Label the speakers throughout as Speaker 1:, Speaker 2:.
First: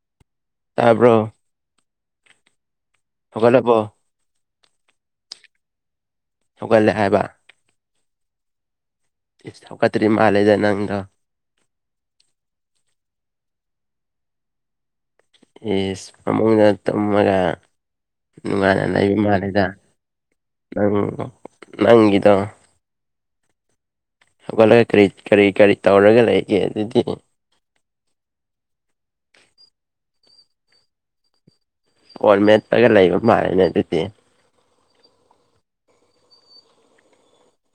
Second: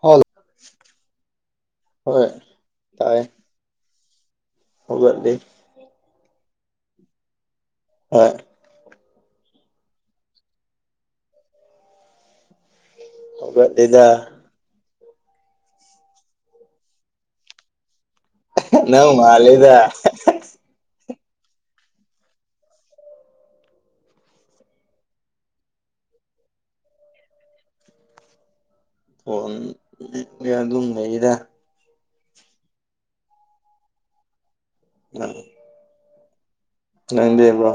Speaker 1: ꯍ
Speaker 2: ꯇꯥꯕ꯭ꯔꯣ
Speaker 1: ꯍꯣꯏ
Speaker 2: ꯐꯒꯦ ꯄꯣ
Speaker 1: ꯍꯕꯗꯗꯤ
Speaker 2: ꯊꯣꯛꯒꯜꯂꯦ ꯍꯥꯏꯕ
Speaker 1: ꯍꯣꯏ
Speaker 2: ꯍꯧꯀꯗ꯭ꯔꯤ ꯃꯥꯜꯂꯦꯗ ꯅꯪꯗꯣ
Speaker 1: [unintelligible]
Speaker 2: ꯌꯦꯁ ꯐꯃꯨꯡꯗ ꯇꯨꯝꯔꯒ ꯅꯨꯡꯉꯥꯏꯅ
Speaker 1: ꯅꯪ
Speaker 2: ꯂꯩꯕ ꯃꯥꯜꯂꯦꯗ
Speaker 1: ꯃꯥꯜꯂꯤꯗ
Speaker 2: ꯅꯪ ꯅꯪꯒꯤꯗꯣ ꯍꯧꯒꯠꯂꯒ ꯀꯔꯤ ꯀꯔꯤ ꯀꯔꯤ ꯇꯧꯔꯒ ꯂꯩꯒꯦ ꯑꯗꯨꯗꯤ
Speaker 1: ꯐꯣꯟ ꯑꯗꯨꯝ ꯂꯩꯗ
Speaker 2: ꯑꯣꯜ ꯃꯦꯠꯄꯒ ꯂꯩꯕ ꯃꯥꯜꯅꯦ ꯑꯗꯨꯗꯤ
Speaker 1: ꯂꯩ ꯅꯪꯗꯦꯕ꯭ꯔꯣ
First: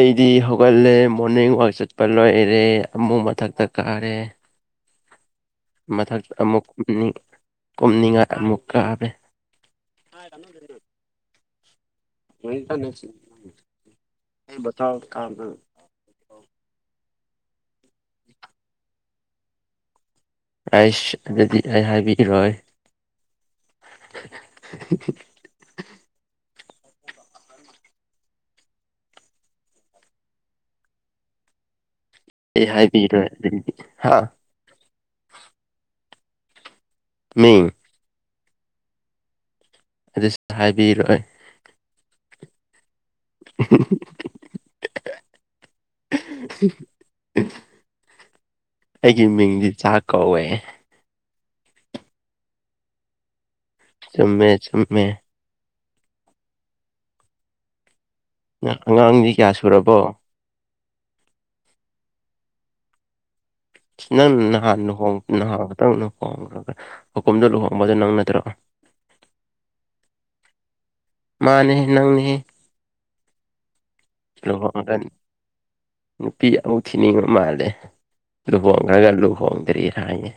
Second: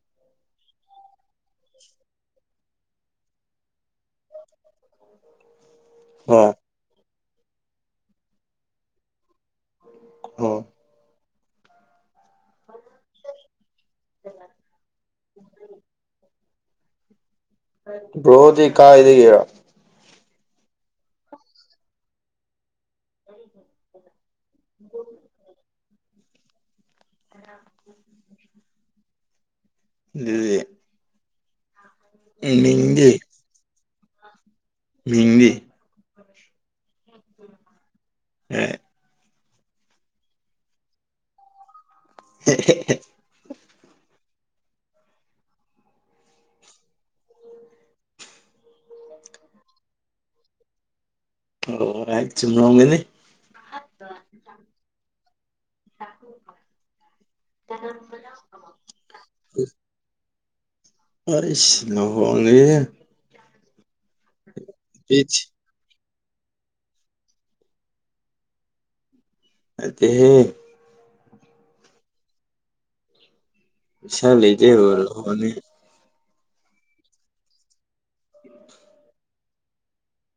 Speaker 2: ꯑꯩꯗꯤ ꯍꯧꯒꯠꯂꯦ ꯃꯣꯔꯅꯤꯡ ꯋꯥꯛ ꯆꯠꯄ ꯂꯣꯏꯔꯦ ꯑꯃꯨꯛ ꯃꯊꯛꯇ ꯀꯥꯔꯦ ꯃꯊꯛꯇ
Speaker 1: ꯍꯣꯏ
Speaker 2: ꯑꯃꯨꯛ ꯀꯨꯝꯅꯤꯡꯉꯥꯏ ꯑꯃꯨꯛ ꯀꯥꯃꯦ
Speaker 1: ꯑꯣ
Speaker 2: ꯑꯣ ꯀꯥ
Speaker 1: ꯣꯗꯤ ꯀꯥꯥꯏꯗꯒꯦꯔ
Speaker 2: ꯔꯥꯏꯁ ꯑꯗꯨꯗꯤ ꯑꯩ ꯍꯥꯏꯕꯤꯔꯣꯏ [unintelligible]
Speaker 1: ꯑ ꯑꯗꯨꯗꯤ
Speaker 2: ꯑꯦ
Speaker 1: ꯃꯤꯡꯗꯤ
Speaker 2: ꯍꯥꯏꯕꯤꯔꯣꯏ ꯑꯗꯨꯗꯤ ꯍꯥ
Speaker 1: ꯃꯤꯡꯗꯤ
Speaker 2: [unintelligible]
Speaker 1: ꯍ
Speaker 2: ꯑꯗꯨꯁꯨ ꯍꯥꯏꯕꯤꯔꯣꯏ
Speaker 1: ꯍꯦ ꯍꯦ ꯍꯦ
Speaker 2: [unintelligible] ꯑꯩꯒꯤ ꯃꯤꯡꯗꯤ ꯆꯥꯛ ꯀꯧꯋꯦ
Speaker 1: ꯑꯣꯥꯏ [unintelligible] ꯒꯅꯤ
Speaker 2: ꯆꯨꯝꯃꯦ ꯆꯨꯝꯃꯦ
Speaker 1: [unintelligible]
Speaker 2: ꯑꯉꯥꯡꯗꯤ ꯀꯌꯥ ꯁꯨꯔꯕꯣ
Speaker 1: ꯍꯥꯏꯁ ꯂꯨꯍꯣꯡꯒ꯭ꯔꯦꯍꯦ
Speaker 2: ꯅꯪ ꯅꯍꯥꯟ ꯂꯨꯍꯣꯡ ꯅꯍꯥꯟꯈꯤꯇꯡ ꯂꯨꯍꯣꯡꯈ꯭ꯔꯒ ꯍꯀꯨꯝꯗ ꯂꯨꯍꯣꯡꯕꯗꯣ ꯅꯪ ꯅꯠꯇ꯭ꯔꯣ
Speaker 1: ꯅꯠꯇꯦꯍꯦ
Speaker 2: ꯃꯥꯅꯤꯍꯦ ꯅꯪꯅꯤꯍꯦ
Speaker 1: ꯄꯩꯁꯥ ꯂꯩꯇꯦ
Speaker 2: ꯂꯨꯍꯣꯡꯒ꯭ꯔꯅꯤ
Speaker 1: ꯂꯨꯍꯣꯡꯉꯅꯤ
Speaker 2: ꯅꯨꯄꯤ ꯑꯃꯨꯛ ꯊꯤꯅꯤꯡꯉ ꯃꯥꯜꯂꯦ ꯂꯨꯍꯣꯡꯈ꯭ꯔꯒ ꯂꯨꯍꯣꯡꯗ꯭ꯔꯤ ꯍꯥꯏꯅꯦ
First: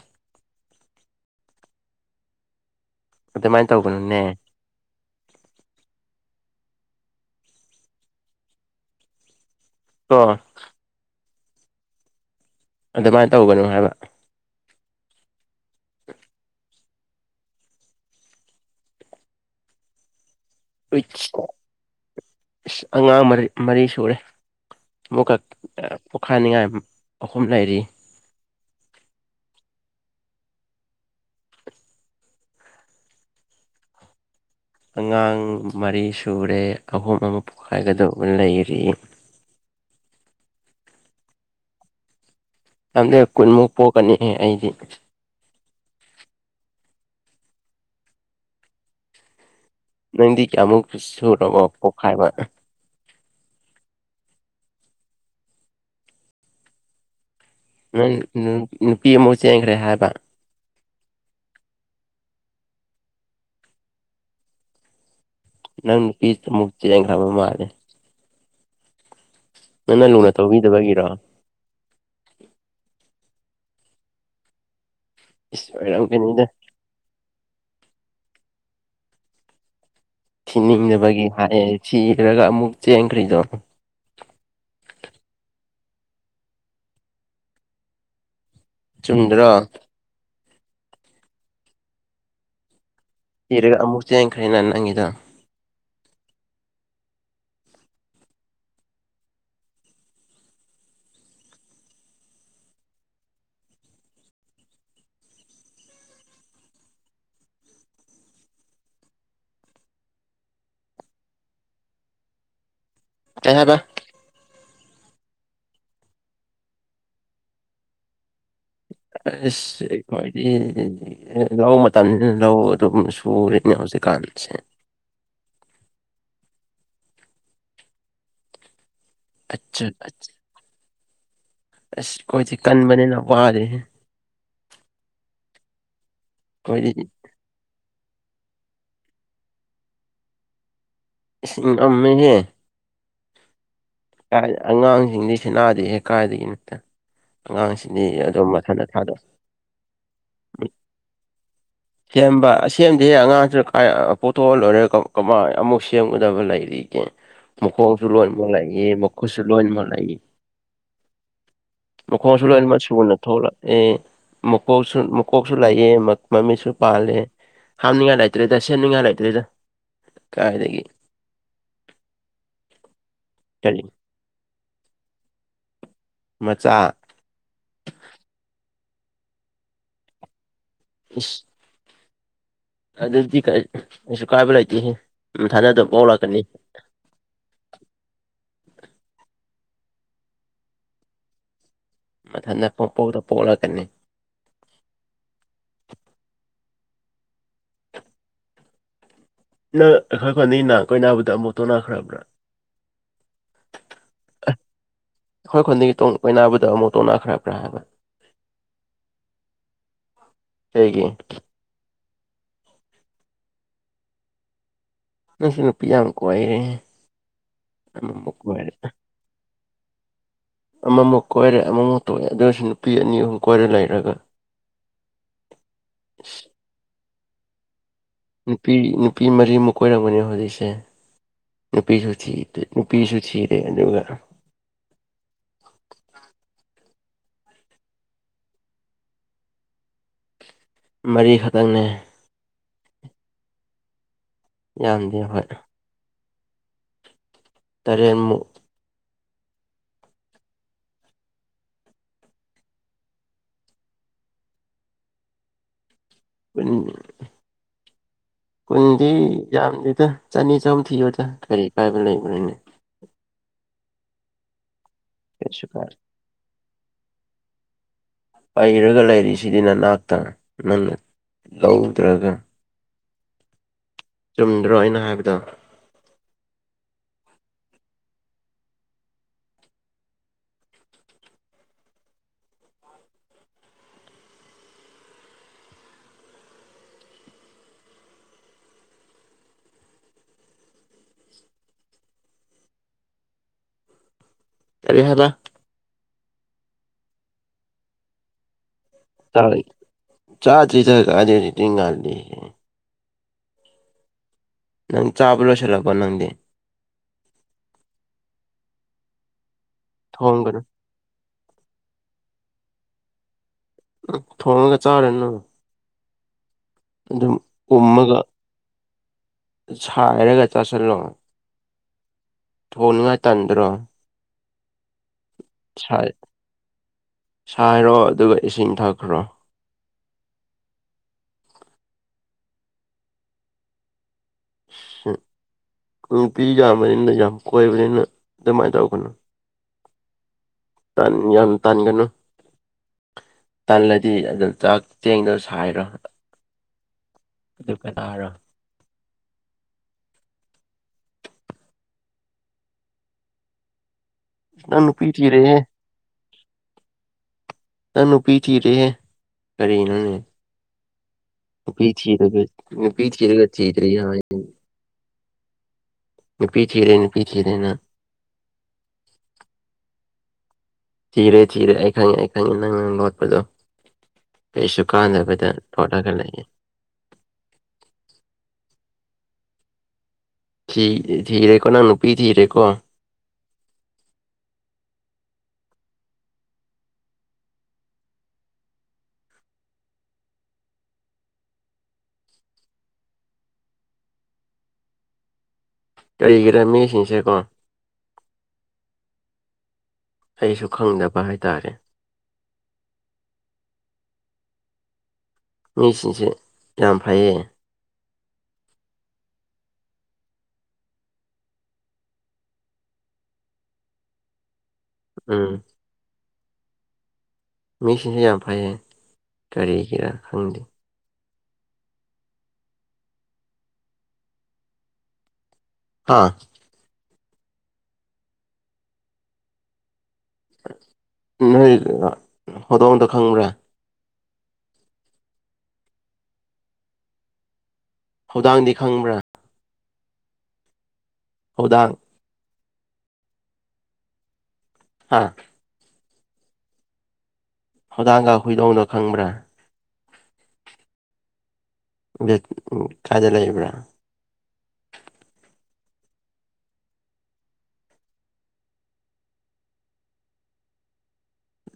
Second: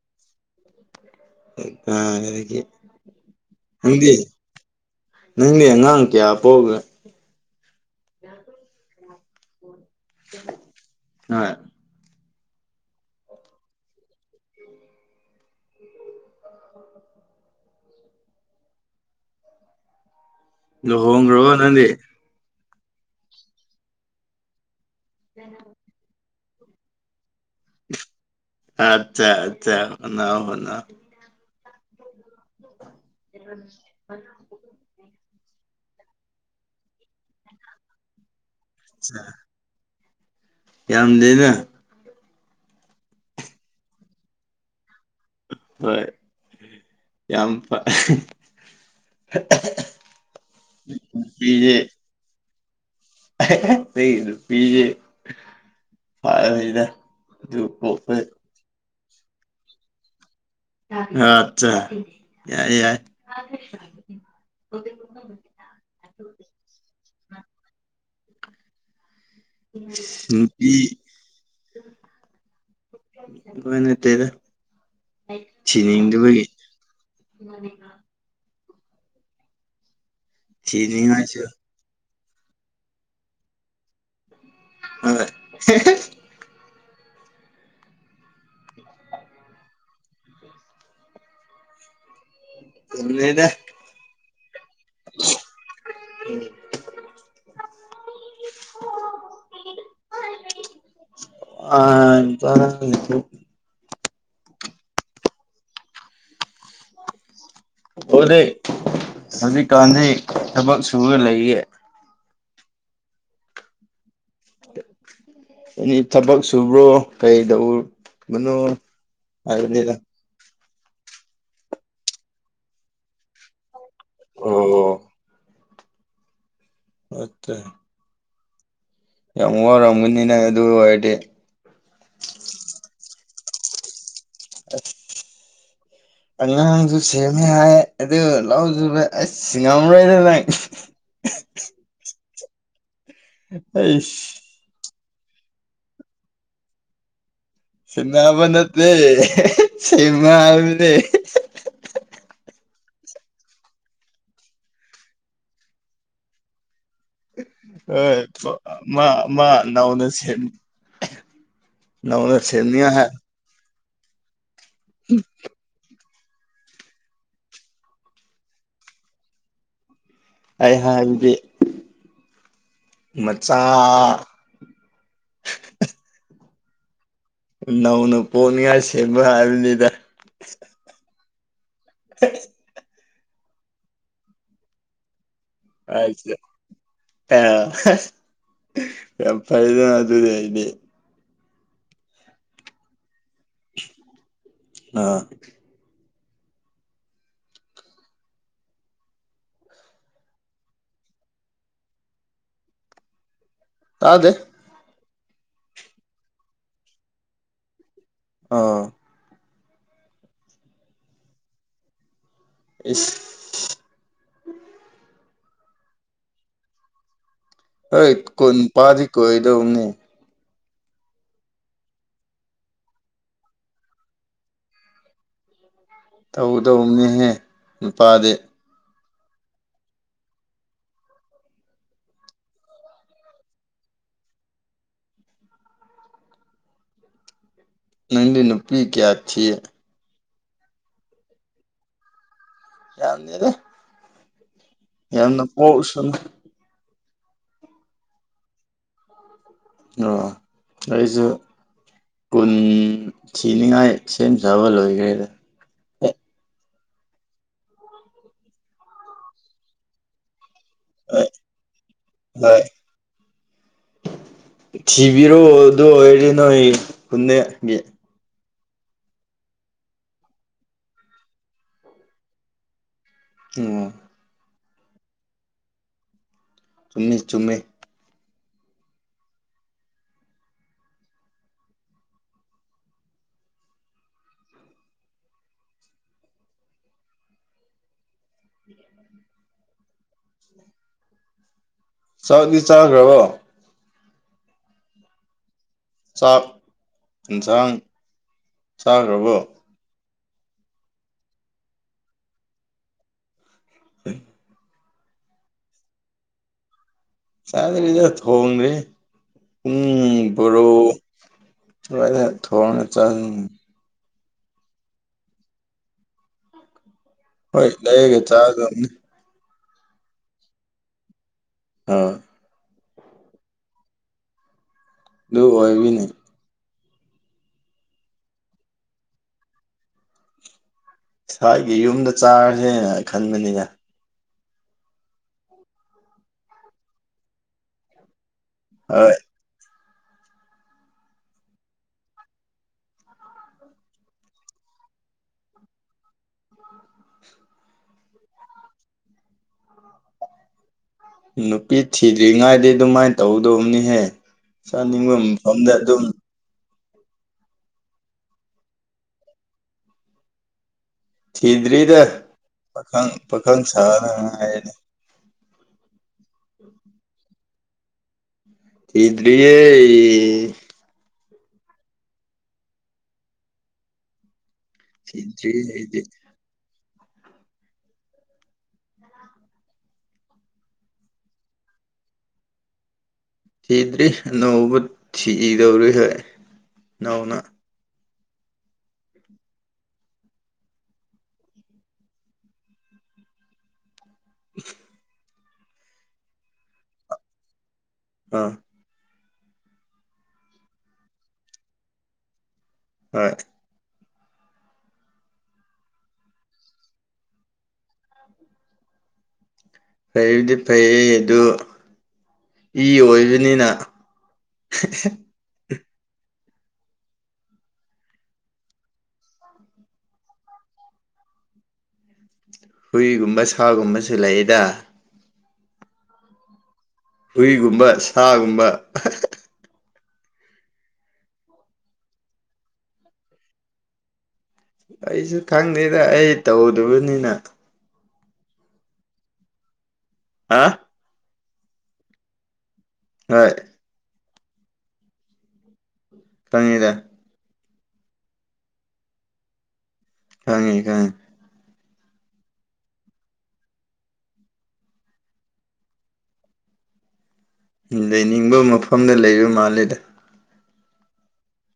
Speaker 1: ꯑ ꯂꯥꯏꯔꯤꯛꯀꯤ
Speaker 2: ꯑꯗꯨꯃꯥꯏꯅ
Speaker 1: ꯅꯪꯗꯤ
Speaker 2: ꯇꯧꯒꯅꯨꯅꯦ
Speaker 1: ꯅꯪꯒꯤ ꯑꯉꯥꯡ ꯀꯌꯥ ꯄꯣꯛꯒꯦ [inaudible]
Speaker 2: ꯀꯣ
Speaker 1: ꯍꯣꯏ
Speaker 2: ꯑꯗꯨꯃꯥꯏ ꯇꯧꯒꯅꯨ ꯍꯥꯏꯕ
Speaker 1: ꯂꯨꯍꯣꯡꯒ‌꯭ꯔꯕ ꯅꯪꯗꯤ
Speaker 2: ꯏꯁ ꯑꯉꯥꯡ ꯃꯔꯤ ꯃꯔꯤ ꯁꯨꯔꯦ ꯑꯃꯨꯛꯀꯛ ꯄꯣꯈꯥꯏꯅꯤꯡꯉꯥꯏ ꯑꯍꯨꯝ ꯂꯩꯔꯤ
Speaker 1: ꯑꯠꯆꯥ ꯑꯠꯆꯥ ꯍꯣꯅꯥꯎ ꯍꯣꯅꯥꯎ [unintelligible]
Speaker 2: ꯑꯉꯥꯡ ꯃꯔꯤ ꯁꯨꯔꯦ ꯑꯍꯨꯝ ꯑꯃ ꯄꯣꯛꯈꯥꯏꯒꯗꯧꯕ ꯂꯩꯔꯤ
Speaker 1: ꯌꯥꯝꯗꯦꯅ
Speaker 2: ꯌꯥꯝꯗꯦ ꯀꯨꯟꯃꯨꯛ ꯄꯣꯛꯀꯅꯤꯍꯦ ꯑꯩꯗꯤ
Speaker 1: ꯍꯣꯏ ꯌꯥꯝ ꯐ
Speaker 2: ꯅꯪꯗꯤ ꯀꯌꯥꯃꯨꯛ ꯁꯨꯔꯕꯣ
Speaker 1: ꯅꯨꯄꯤꯁꯦ
Speaker 2: ꯄꯣꯛꯈꯥꯏꯕ
Speaker 1: ꯑꯩꯒꯤ ꯅꯨꯄꯤꯖꯦ ꯐꯒ꯭ꯔꯦꯗ
Speaker 2: ꯅꯪ ꯅꯪ ꯅꯨꯄꯤ ꯑꯃꯨꯛ ꯆꯦꯟꯈ꯭ꯔꯦ ꯍꯥꯏꯕ
Speaker 1: ꯑꯠꯆꯥ ꯌꯥꯏ ꯌꯥꯏ [unintelligible]
Speaker 2: ꯅꯪ ꯅꯨꯄꯤꯠ ꯑꯃꯨꯛ ꯆꯦꯟꯈ꯭ꯔꯕ ꯃꯥꯜꯂꯦ ꯅꯪꯅ ꯂꯨꯅ
Speaker 1: ꯅꯨꯄꯤ
Speaker 2: ꯇꯧꯕꯤꯗꯕꯒꯤꯔꯣ
Speaker 1: ꯀꯣꯏꯅꯇꯦꯗ
Speaker 2: ꯏꯁ
Speaker 1: ꯊꯤꯅꯤꯡꯗꯕꯒꯤ
Speaker 2: ꯑꯣꯏꯔꯝꯒꯅꯤꯗ
Speaker 1: ꯃꯅꯤꯛꯅ
Speaker 2: ꯊꯤꯅꯤꯡꯗꯅꯕꯒꯤ
Speaker 1: ꯊꯤꯅꯤꯡꯉꯥꯏꯁꯨ
Speaker 2: ꯍꯥꯏꯌꯦ ꯊꯤꯔꯒ ꯑꯃꯨꯛ ꯆꯦꯟꯈ꯭ꯔꯤꯗꯣ
Speaker 1: ꯍꯣꯏ ꯍꯦ ꯍꯦ
Speaker 2: ꯆꯨꯝꯗ꯭ꯔꯣ
Speaker 1: ꯆꯨꯝꯗꯦꯗ
Speaker 2: ꯊꯤꯔꯒ ꯑꯃꯨꯛ ꯆꯦꯟꯈ꯭ꯔꯦꯅ ꯅꯪꯉꯤꯗꯣ
Speaker 1: [unintelligible] [unintelligible] ꯑꯣꯗꯩ ꯍꯧꯖꯤꯛꯀꯥꯟꯁꯤ ꯊꯕꯛ ꯁꯨꯔ ꯂꯩꯌꯦ
Speaker 2: ꯀꯩ ꯍꯥꯏꯕ
Speaker 1: ꯑꯦꯅꯤ ꯊꯕꯛ ꯁꯨꯕ꯭ꯔꯣ ꯀꯩꯗꯧꯕꯅꯣ
Speaker 2: ꯏꯁ
Speaker 1: ꯍꯥꯏꯕꯅꯤꯗ
Speaker 2: ꯑꯩꯈꯣꯏꯗꯤ ꯂꯧ ꯃꯇꯝꯅꯤꯅ ꯂꯧ ꯑꯗꯨꯝ ꯁꯨꯔꯦ ꯅ ꯍꯧꯖꯤꯛꯀꯥꯥꯟꯁꯦ
Speaker 1: ꯑꯣ ꯑꯠꯇ ꯌꯥꯝ
Speaker 2: ꯑꯠꯆꯥ
Speaker 1: ꯋꯥꯔꯝꯒꯅꯤ ꯅꯪ ꯑꯗꯨ ꯑꯣꯏꯔꯗꯤ
Speaker 2: ꯑꯁ ꯑꯩꯈꯣꯏꯗꯤ ꯀꯟꯕꯅꯤꯅ ꯋꯥꯗꯦꯍꯦ
Speaker 1: ꯑꯁ
Speaker 2: ꯑꯩꯈꯣꯏꯗꯤ
Speaker 1: ꯑꯉꯥꯡꯁꯨ ꯁꯦꯝꯃꯦ ꯍꯥꯏ ꯑꯗꯨ ꯂꯧꯖꯨꯕ ꯑꯁ ꯉꯝꯃꯔꯣꯏꯗ ꯅꯪ
Speaker 2: ꯏꯁ ꯉꯝꯃꯦꯍꯦ
Speaker 1: ꯑꯩꯁ
Speaker 2: ꯀꯥꯏ ꯑꯉꯥꯡꯁꯤꯡꯗꯤ ꯁꯦꯟꯅꯥꯗꯦꯍꯦ ꯀꯥꯏꯗꯒꯤ ꯅꯛꯇ
Speaker 1: ꯁꯤꯅꯕ ꯅꯠꯇꯦ
Speaker 2: ꯊꯥꯗꯣꯛ
Speaker 1: ꯁꯦꯝꯕ ꯍꯥꯏꯕꯅꯦ
Speaker 2: ꯁꯦꯝꯕ ꯁꯦꯝꯗꯤ ꯍꯦ ꯑꯉꯥꯡꯁꯤꯅ ꯀ ꯄꯣꯊꯣꯛꯍꯜ ꯂꯣꯏꯔꯦ ꯀꯃꯥꯏꯅ ꯑꯃꯨꯛ ꯁꯦꯝꯉꯨꯗꯕ ꯂꯩꯔꯤꯒꯦ ꯃꯈꯣꯡꯁꯨ
Speaker 1: ꯍꯣꯏ
Speaker 2: ꯂꯣꯏꯅꯃꯛ ꯂꯩꯏ
Speaker 1: ꯃꯥ
Speaker 2: ꯃꯈꯨꯠꯁꯨ
Speaker 1: ꯃꯥ
Speaker 2: ꯂꯣꯏꯃꯛ
Speaker 1: ꯅꯧꯅ
Speaker 2: ꯂꯩꯏ
Speaker 1: ꯁꯦꯝ ꯅꯧꯅ
Speaker 2: ꯃꯈꯣꯡꯁꯨ ꯂꯣꯏꯅꯃꯛ
Speaker 1: ꯁꯦꯝꯅꯤꯡꯉꯥꯏ ꯍꯥꯏ
Speaker 2: ꯁꯨꯅ ꯊꯣꯛꯂꯛꯑꯦ ꯃꯀꯣꯛꯁꯨ ꯃꯀꯣꯛꯁꯨ ꯂꯥꯛꯑꯦ ꯃꯃꯤꯠꯁꯨ ꯄꯥꯂꯦ ꯍꯥꯞꯅꯤꯡꯉꯥꯏ ꯂꯩꯇ꯭ꯔꯦꯗ ꯁꯦꯝꯅꯤꯡꯉꯥꯏ ꯂꯩꯇ꯭ꯔꯦꯗ
Speaker 1: ꯑꯩ
Speaker 2: ꯀꯥꯏꯗꯒꯤ
Speaker 1: ꯍ ꯑꯗꯨꯗꯤ ꯃꯆꯥ
Speaker 2: ꯀꯔꯤ ꯃꯆꯥ
Speaker 1: ꯅꯧꯅ ꯄꯣꯅꯤꯡꯉꯥꯏ ꯁꯦꯝꯕ ꯍꯥꯏꯕꯅꯤꯗ
Speaker 2: ꯑ
Speaker 1: [unintelligible]
Speaker 2: ꯑꯗꯨꯗꯗꯤ ꯀꯥꯏꯁꯨ ꯀꯥꯏꯕꯂꯇꯍ ꯎ ꯊꯥ
Speaker 1: ꯑꯆ ꯑ ꯐꯥꯏꯗ ꯑꯗꯨꯔ ꯍꯥꯏꯗꯤ
Speaker 2: ꯃꯊꯟꯇꯄꯣꯛꯗ ꯄꯣꯛꯂꯛꯀꯅꯤ
Speaker 1: ꯑ
Speaker 2: ꯅꯪ ꯑꯩꯈꯣꯏ ꯈꯨꯣꯟꯗ ꯅꯥ ꯀꯣꯏ ꯅꯥꯕꯗ ꯑꯃꯨꯣꯠꯇꯣ ꯅꯥꯈ꯭ꯔꯕ꯭ꯔꯥ
Speaker 1: ꯑꯦ
Speaker 2: ꯑꯩꯈꯣꯏ ꯈꯨꯟꯗꯤꯡ ꯀꯣꯏꯅꯥꯕꯨꯗ ꯑꯃꯨꯛ ꯇꯣꯅꯥ ꯈ꯭ꯔꯕ꯭ꯔꯥ ꯍꯥꯏꯕ
Speaker 1: ꯑꯥ
Speaker 2: ꯍꯒꯤ
Speaker 1: ꯏꯁ
Speaker 2: ꯅꯪꯁꯨ ꯅꯨꯄꯤ ꯌꯥꯝ ꯀꯣꯏꯏꯔꯦ
Speaker 1: ꯍꯣꯏ ꯀꯨꯟꯄꯥꯗꯤ ꯀꯣꯏꯗꯧꯅꯤ
Speaker 2: ꯑꯃꯃꯨꯛ ꯀꯣꯏꯔꯦ ꯑꯃꯃꯨꯛ ꯇꯣꯛꯑꯦ ꯑꯗꯨ ꯑꯣꯏꯔꯁꯨ ꯅꯨꯄꯤ ꯑꯅꯤ ꯑꯍꯨꯝ ꯀꯣꯏꯔꯦ ꯂꯩꯔꯒ [inaudible]
Speaker 1: ꯇꯧ ꯇꯧꯅꯦꯍꯦ ꯅꯨꯄꯥꯗꯤ
Speaker 2: ꯅꯨꯄꯤ ꯅꯨꯄꯤ ꯃꯔꯤꯃꯨꯛ ꯀꯣꯏꯔꯛꯄꯅꯦ ꯍꯧꯖꯤꯛꯁꯦ ꯅꯨꯄꯤꯁꯨ ꯊꯤꯦ ꯅꯨꯄꯤꯁꯨ ꯊꯤꯔꯦ ꯑꯗꯨꯒ
Speaker 1: ꯅꯪꯗꯤ ꯅꯨꯄꯤ ꯀꯌꯥ ꯊꯤ
Speaker 2: ꯃꯔꯤꯈꯛꯇꯪꯅꯦ
Speaker 1: ꯌꯥꯔꯤ
Speaker 2: ꯌꯥꯝꯗꯦ
Speaker 1: ꯌꯥꯝꯅ
Speaker 2: ꯍꯣꯏ
Speaker 1: ꯄꯣꯁ
Speaker 2: ꯇꯔꯦꯠꯃꯨꯛ
Speaker 1: [unintelligible] ꯑꯣ ꯑꯩꯁꯨ ꯀꯨꯟ ꯊꯤꯅꯤꯉꯥꯏ ꯁꯦꯝ ꯁꯥꯕ ꯂꯣꯏꯈ꯭ꯔꯦꯗ
Speaker 2: ꯎ ꯀꯨꯟꯗꯤ ꯌꯥꯝꯗꯦꯗ ꯆꯅꯤ ꯆꯍꯨꯝ ꯊꯤꯌꯣꯗ ꯀꯔꯤ ꯀꯥꯏꯕ ꯂꯩꯕꯅꯣꯅꯦ
Speaker 1: ꯍꯣꯏ ꯊꯤꯕꯤꯔꯛꯑꯣ
Speaker 2: ꯀꯩꯁꯨ
Speaker 1: ꯑꯗꯨ
Speaker 2: ꯀꯥꯏ
Speaker 1: ꯑꯣꯏꯔ ꯅꯣꯏ ꯄꯨꯟꯅꯦꯛꯒꯤ
Speaker 2: ꯄꯩꯔꯒ ꯂꯩꯔꯤꯁꯤꯗꯤ ꯅꯅꯥꯛꯇ ꯅꯪꯅ ꯂꯧꯗ꯭ꯔꯦꯖ
Speaker 1: ꯑꯣ
Speaker 2: ꯆꯨꯝꯗ꯭ꯔꯣ ꯑꯩꯅ ꯍꯥꯏꯕꯗꯣ
Speaker 1: ꯆꯨꯝꯃꯦ ꯆꯨꯝꯃꯦ ꯆꯥꯛꯅꯤ ꯆꯥꯈ꯭ꯔꯕꯣ
Speaker 2: ꯀꯔꯤ ꯍꯥꯏꯕ
Speaker 1: ꯆꯥꯛ ꯌꯦꯟꯁꯥꯡ ꯆꯥꯈ꯭ꯔꯕꯣ
Speaker 2: ꯆ ꯆꯥ ꯆꯔꯤ ꯆ ꯀꯗꯇꯤꯡ
Speaker 1: ꯎ
Speaker 2: ꯅꯪ ꯆꯥꯕ ꯂꯣꯏꯁꯤꯜꯂꯛꯄ ꯅꯪꯗꯤ
Speaker 1: ꯆꯗꯔꯤꯗ ꯊ‌‌ꯣꯡꯅ꯭ꯔꯤ ꯎꯝ
Speaker 2: ꯊꯣꯡꯒꯅꯨ
Speaker 1: ꯚꯔꯣ ꯅ‌ꯣꯏꯅ ꯊꯧꯔꯡꯅꯆꯟ
Speaker 2: ꯎꯝ ꯊꯣꯡꯉꯒ ꯆꯥꯔꯦꯅ ꯅꯪ
Speaker 1: ꯍꯣꯏ ꯂꯩꯔꯒ ꯆꯥꯒꯝꯅꯤ
Speaker 2: ꯁꯔꯒ ꯆꯥꯁꯤꯜꯂꯣ
Speaker 1: ꯑꯥ
Speaker 2: ꯊ‌ꯣꯅꯤꯉꯥꯏ ꯇꯟꯗ꯭ꯔ‌ꯣ
Speaker 1: ꯑꯗꯨ ꯑꯣꯏꯕꯤꯅꯤ
Speaker 2: ꯁꯥꯏ ꯁꯥꯏꯔꯣ ꯑꯗꯨꯒ ꯏꯁꯤꯡ ꯊꯛꯈ꯭ꯔꯣ
Speaker 1: ꯁ꯭ꯋꯥꯏꯒꯤ ꯌꯨꯝꯗ ꯆꯥꯔꯁꯦ ꯈꯟꯕꯅꯤꯅ
Speaker 2: ꯍꯝ ꯅꯨꯄꯤ ꯌꯥꯝꯕꯅꯤꯅ ꯌꯥꯝ ꯀꯣꯏꯕꯅꯤꯅ ꯑꯗꯨꯃꯥꯏꯅ ꯇꯧꯒꯅꯨ
Speaker 1: ꯍꯣꯏ
Speaker 2: ꯇꯟ ꯌꯥꯝ ꯇꯥꯟꯒꯅꯨ ꯇꯜꯂꯗꯤ ꯑꯗꯨꯝ ꯆꯥꯛ ꯆꯦꯡꯗꯨ ꯁꯥꯏꯔꯣ ꯑꯗꯨꯒ ꯀꯇꯥꯔꯣ
Speaker 1: ꯅꯨꯄꯤ ꯊꯤꯗ꯭ꯔꯤꯉꯥꯏꯗꯤ ꯑꯗꯨꯃꯥꯏꯅ ꯇꯧꯗꯧꯅꯤꯍꯦ
Speaker 2: ꯅꯪ ꯅꯨꯄꯤ
Speaker 1: ꯆꯥꯅꯤꯡꯕ
Speaker 2: ꯊꯤꯔꯦꯍꯦ
Speaker 1: ꯃꯐꯝꯗ ꯑꯗꯨꯝ
Speaker 2: ꯅꯪ ꯅꯨꯄꯤ ꯊꯤꯔ‌ꯦꯍ‌ꯦ ꯀꯔꯤꯅ‌ꯣꯅꯦ
Speaker 1: ꯊꯤꯗ꯭ꯔꯤꯗ
Speaker 2: ꯅꯨꯄꯤ
Speaker 1: ꯄꯥꯈꯪ
Speaker 2: ꯊꯤꯔꯒ
Speaker 1: ꯄꯥꯈꯪ
Speaker 2: ꯊꯤꯗ꯭ꯔꯤ
Speaker 1: ꯁꯥꯗ
Speaker 2: ꯍꯥꯏ
Speaker 1: ꯉꯥꯏꯔꯤꯅ
Speaker 2: ꯅꯨꯄꯤ ꯊꯤꯔꯦ ꯅꯨꯄꯤ ꯊꯤꯔꯦꯅ
Speaker 1: ꯊꯤꯗꯔꯤꯌꯦ
Speaker 2: ꯊꯤꯔꯦ ꯊꯤꯔꯦ ꯑꯩ ꯈꯪꯉꯦ ꯑꯩ ꯈꯪꯉꯦ ꯅꯪꯅ ꯂ‌ꯣꯠꯄꯗ‌ꯣ ꯀꯩꯁꯨ ꯀꯥꯟꯅꯕꯗ
Speaker 1: ꯊꯤꯗ꯭ꯔꯤ ꯑꯩꯗꯤ
Speaker 2: ꯍꯣꯠꯅꯒ ꯂꯩꯌ‌ꯦ ꯊꯤ ꯊꯤꯔꯦꯀꯣ ꯅꯪ ꯅꯨꯄꯤ ꯊꯤꯔꯦꯀꯣ
Speaker 1: ꯊꯤꯗ꯭ꯔꯤ ꯑꯅꯧꯕ ꯊꯤꯗꯧꯔꯤ ꯍꯣꯏ ꯅꯅꯥꯎꯅ [unintelligible]
Speaker 2: ꯀꯔꯤꯒꯤꯔꯦ ꯃꯤꯁꯤꯡꯁꯦꯀꯣ
Speaker 1: ꯑ
Speaker 2: ꯑꯩꯁꯨ ꯈꯪꯗꯕ ꯍꯥꯏꯇꯥꯔꯦ
Speaker 1: ꯍꯣꯏ
Speaker 2: ꯃꯤꯁꯤꯡꯁ‌ꯦ ꯌꯥꯝ ꯐꯩꯌ‌ꯦ
Speaker 1: ꯐꯩꯕꯨꯗꯤ ꯐꯩ ꯑꯗꯨ ꯏ ꯑꯣꯏꯕꯅꯤꯅ
Speaker 2: ꯎꯝ ꯃꯤꯁꯤꯡꯁ‌ꯦ ꯌꯥꯝ ꯐꯩꯌꯦ ꯀꯔꯤꯒꯤꯔꯥ ꯈꯪꯗꯦ
Speaker 1: ꯍꯨꯏꯒꯨꯝꯕ ꯁꯥꯒꯨꯝꯕꯁꯨ ꯂꯩꯗ
Speaker 2: ꯍꯥꯥ
Speaker 1: ꯍꯨꯏꯒꯨꯝꯕ ꯁꯥꯒꯨꯝꯕ
Speaker 2: ꯅꯣꯏ ꯍꯧꯗꯣꯡꯗꯨ ꯈꯪꯕ꯭ꯔꯥ
Speaker 1: ꯑꯩꯁꯨ ꯈꯪꯗꯦꯗ ꯑꯩ ꯇꯧꯗꯕꯅꯤꯅ
Speaker 2: ꯍꯧꯗꯥꯡꯗꯤ ꯈꯪꯕ꯭ꯔꯥ
Speaker 1: ꯍꯥ
Speaker 2: ꯍꯧꯗꯥꯡ
Speaker 1: ꯍꯣꯏ
Speaker 2: ꯑꯥ
Speaker 1: ꯄꯪꯉꯤꯗ
Speaker 2: ꯍꯧꯗꯥꯡꯒ ꯍꯨꯏꯗꯣꯡꯗꯣ ꯈꯪꯕ꯭ꯔꯥ
Speaker 1: ꯈꯪꯉꯦ ꯈꯪꯉꯦ
Speaker 2: ꯕ‌ꯦꯠ ꯎꯝ ꯀꯥꯏꯗ ꯂꯩꯕ꯭ꯔꯥ
Speaker 1: ꯂꯩꯅꯤꯡꯕ ꯃꯐꯝꯗ ꯂꯩꯔꯨ ꯃꯥꯜꯂꯦꯗ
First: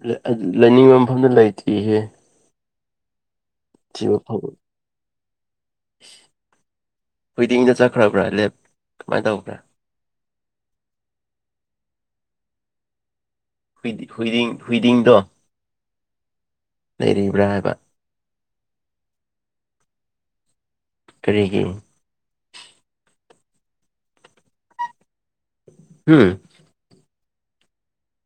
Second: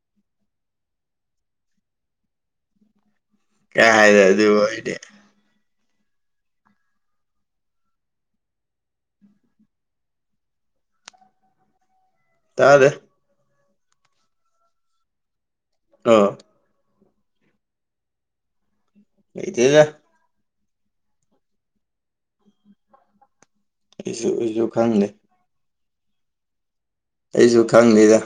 Speaker 2: ꯂ ꯑ ꯂꯩꯅꯤꯡꯕ ꯃꯐꯝꯗ ꯂꯩꯇ꯭ꯔꯤꯌ‌ꯦ
Speaker 1: ꯑ ꯍꯥꯏꯗ ꯑꯗꯨ
Speaker 2: ꯐꯪ
Speaker 1: ꯍꯥꯏꯗꯤꯦ
Speaker 2: ꯍꯨꯏꯗꯤꯡꯗ ꯆꯠꯈ꯭ꯔꯕ꯭ꯔꯥ ꯂꯦꯞ ꯀꯃꯥꯏꯅ ꯇꯧꯕ꯭ꯔꯥ
Speaker 1: ꯇꯥꯔꯦ
Speaker 2: ꯍꯨꯏꯗꯤ ꯍꯨꯏꯗꯤ ꯍꯨꯏꯗꯤꯡꯗꯣ
Speaker 1: ꯑꯥ
Speaker 2: ꯂꯩꯔꯤꯕ꯭ꯔꯥ ꯍꯥꯏꯕ
Speaker 1: ꯑꯩꯇꯗ
Speaker 2: ꯀꯔꯤꯒꯤ
Speaker 1: ꯑꯩꯁꯨ ꯑꯩꯁꯨ ꯈꯪꯗꯦ
Speaker 2: ꯎꯝ
Speaker 1: ꯑꯩꯁꯨ ꯈꯪꯗꯦꯗ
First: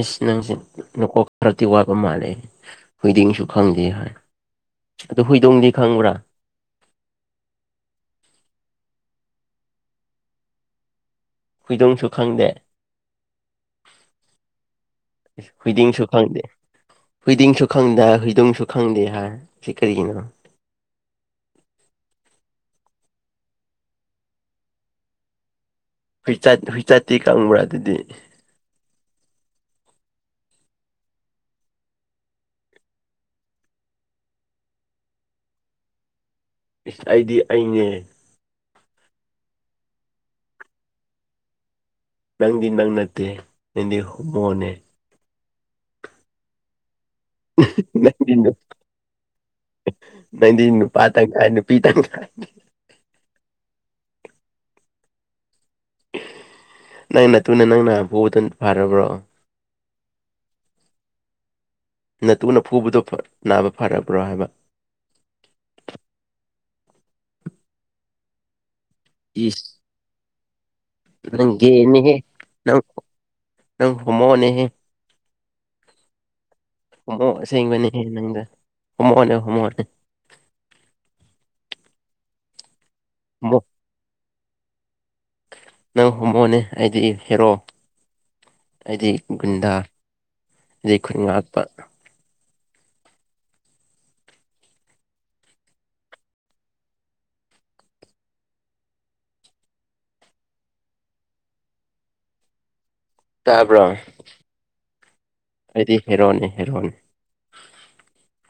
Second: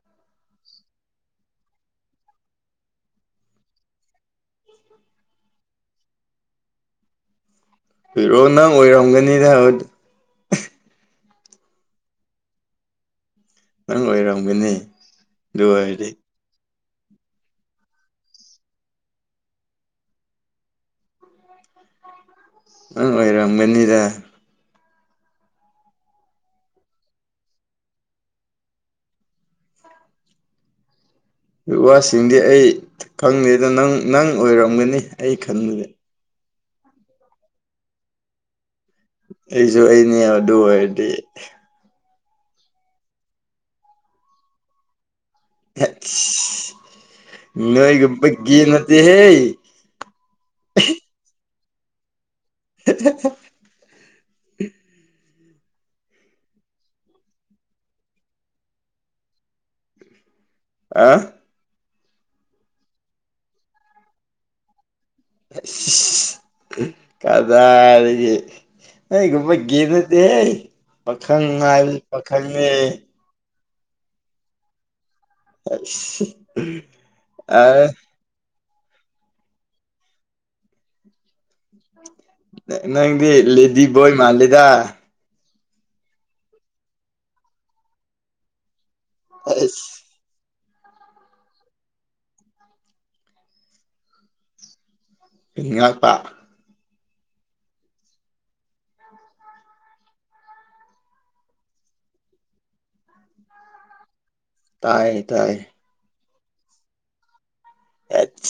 Speaker 2: ꯏꯁ ꯅꯪꯁꯦ ꯅꯀꯣꯛ ꯈꯔꯗꯤꯤ ꯋꯥꯕ ꯃꯥꯜꯂꯦ ꯍꯨꯏꯗꯤꯡꯁꯨ ꯈꯪꯗꯦ ꯍꯥꯏ ꯑꯣ ꯍꯨꯏꯗꯣꯝꯗꯤ ꯈꯪꯕ꯭ꯔꯥ
Speaker 1: ꯄꯔꯣꯑꯣ ꯅꯪ ꯑꯣꯏꯔꯝꯒꯅꯤꯗ
Speaker 2: ꯐꯨꯏꯗꯣꯡꯁꯨ ꯈꯪꯗꯦ
Speaker 1: ꯅꯪ ꯑꯣꯏꯔꯝꯒꯅꯤ ꯑꯗꯨ
Speaker 2: ꯍꯨꯏꯗꯤꯡꯁꯨ
Speaker 1: ꯑꯣꯏꯔꯗꯤ
Speaker 2: ꯈꯪꯗꯦ ꯍꯨꯗꯤꯡꯁꯨ ꯈꯪꯗꯦ ꯍꯏꯗꯣꯡꯁꯨ ꯈꯪꯗꯦ ꯍꯥꯏ ꯁꯤꯦ ꯀꯔꯤꯒꯤꯅꯣ
Speaker 1: ꯅꯪ ꯑꯣꯏꯔꯝꯒꯅꯤꯗ
Speaker 2: ꯍꯨꯏꯆꯠ ꯍꯨꯏꯆꯠꯇꯤ ꯀꯥꯡꯪꯕ꯭ꯔꯥ ꯑꯗꯨꯗꯤ
Speaker 1: ꯋꯥꯁꯤꯡꯗꯤ ꯑꯩ ꯈꯪꯗꯦꯗ ꯅꯪ ꯅꯪ ꯑꯣꯏꯔꯝꯒꯅꯤ ꯑꯩ ꯈꯟꯕꯗꯤ
Speaker 2: ꯏꯁ ꯑꯩꯗꯤ ꯑꯩꯅꯦ
Speaker 1: ꯑꯩꯁꯨ ꯑꯩꯅꯦ ꯑꯗꯨ ꯑꯣꯏꯔꯗꯤ
Speaker 2: ꯅꯗꯤꯤꯟꯕ ꯅꯠꯇ ꯅꯗꯤ ꯍ ꯃꯅꯦ
Speaker 1: ꯉꯣꯏꯒꯄꯒ ꯅꯠꯇ ꯍꯦ
Speaker 2: ꯅꯗꯤ ꯏꯟꯅ ꯄꯥꯇ ꯀꯥꯏ ꯏ ꯄꯤꯇꯪ ꯀꯥꯏ
Speaker 1: [inaudible]
Speaker 2: ꯅꯪꯅ ꯇꯨꯅ ꯅꯪꯅ ꯐꯗ ꯐꯔꯕ꯭ꯔꯣ
Speaker 1: ꯑ
Speaker 2: ꯅꯠꯇꯨꯅ ꯐꯨꯕꯗꯣ ꯅꯥꯕ ꯐꯔꯕ꯭ꯔꯣ ꯍꯥꯏꯕ
Speaker 1: ꯑꯁ ꯀꯗꯥꯗꯒꯤ ꯑꯩꯒꯨꯝꯕ
Speaker 2: ꯏꯁ
Speaker 1: ꯦꯅꯗꯦ ꯄꯥꯈꯪ
Speaker 2: ꯅꯪ
Speaker 1: ꯉꯥꯏꯕꯁꯨ
Speaker 2: ꯒꯦꯅꯦꯍꯦ
Speaker 1: ꯄꯥꯈꯪꯅꯦ
Speaker 2: ꯅꯪ ꯅꯪ ꯍꯣꯃꯣꯅꯦꯍꯦ
Speaker 1: ꯑ
Speaker 2: ꯍꯣꯃꯣꯁꯦꯡꯕꯅꯦ ꯅꯪꯒ ꯍꯣꯃꯣꯅꯦ ꯍꯣꯃꯣꯅꯦ
Speaker 1: ꯅꯪꯗꯤ
Speaker 2: ꯍꯣꯃꯣ
Speaker 1: ꯂꯤꯦꯗꯤꯕꯣꯏ ꯃꯥꯜꯂꯦꯗ
Speaker 2: ꯅꯪ ꯍꯣꯃꯣꯅꯦ ꯑꯩꯗꯤ ꯍꯦꯔꯣ ꯑꯩꯗꯤ ꯒꯨꯟꯗꯥ
Speaker 1: ꯑꯁ
Speaker 2: ꯂꯩꯩ ꯈꯨꯟ ꯉ ꯍꯥꯠꯄ
Speaker 1: ꯏꯉ ꯄ
Speaker 2: ꯇꯥꯕ꯭ꯔꯣ
Speaker 1: ꯇꯥꯏꯌꯦ ꯇꯥꯏꯌꯦ
Speaker 2: ꯑꯩꯗꯤ ꯍꯦꯔꯣꯟꯅꯤ ꯍꯦꯔꯣꯅꯤ
Speaker 1: ꯑꯦꯠ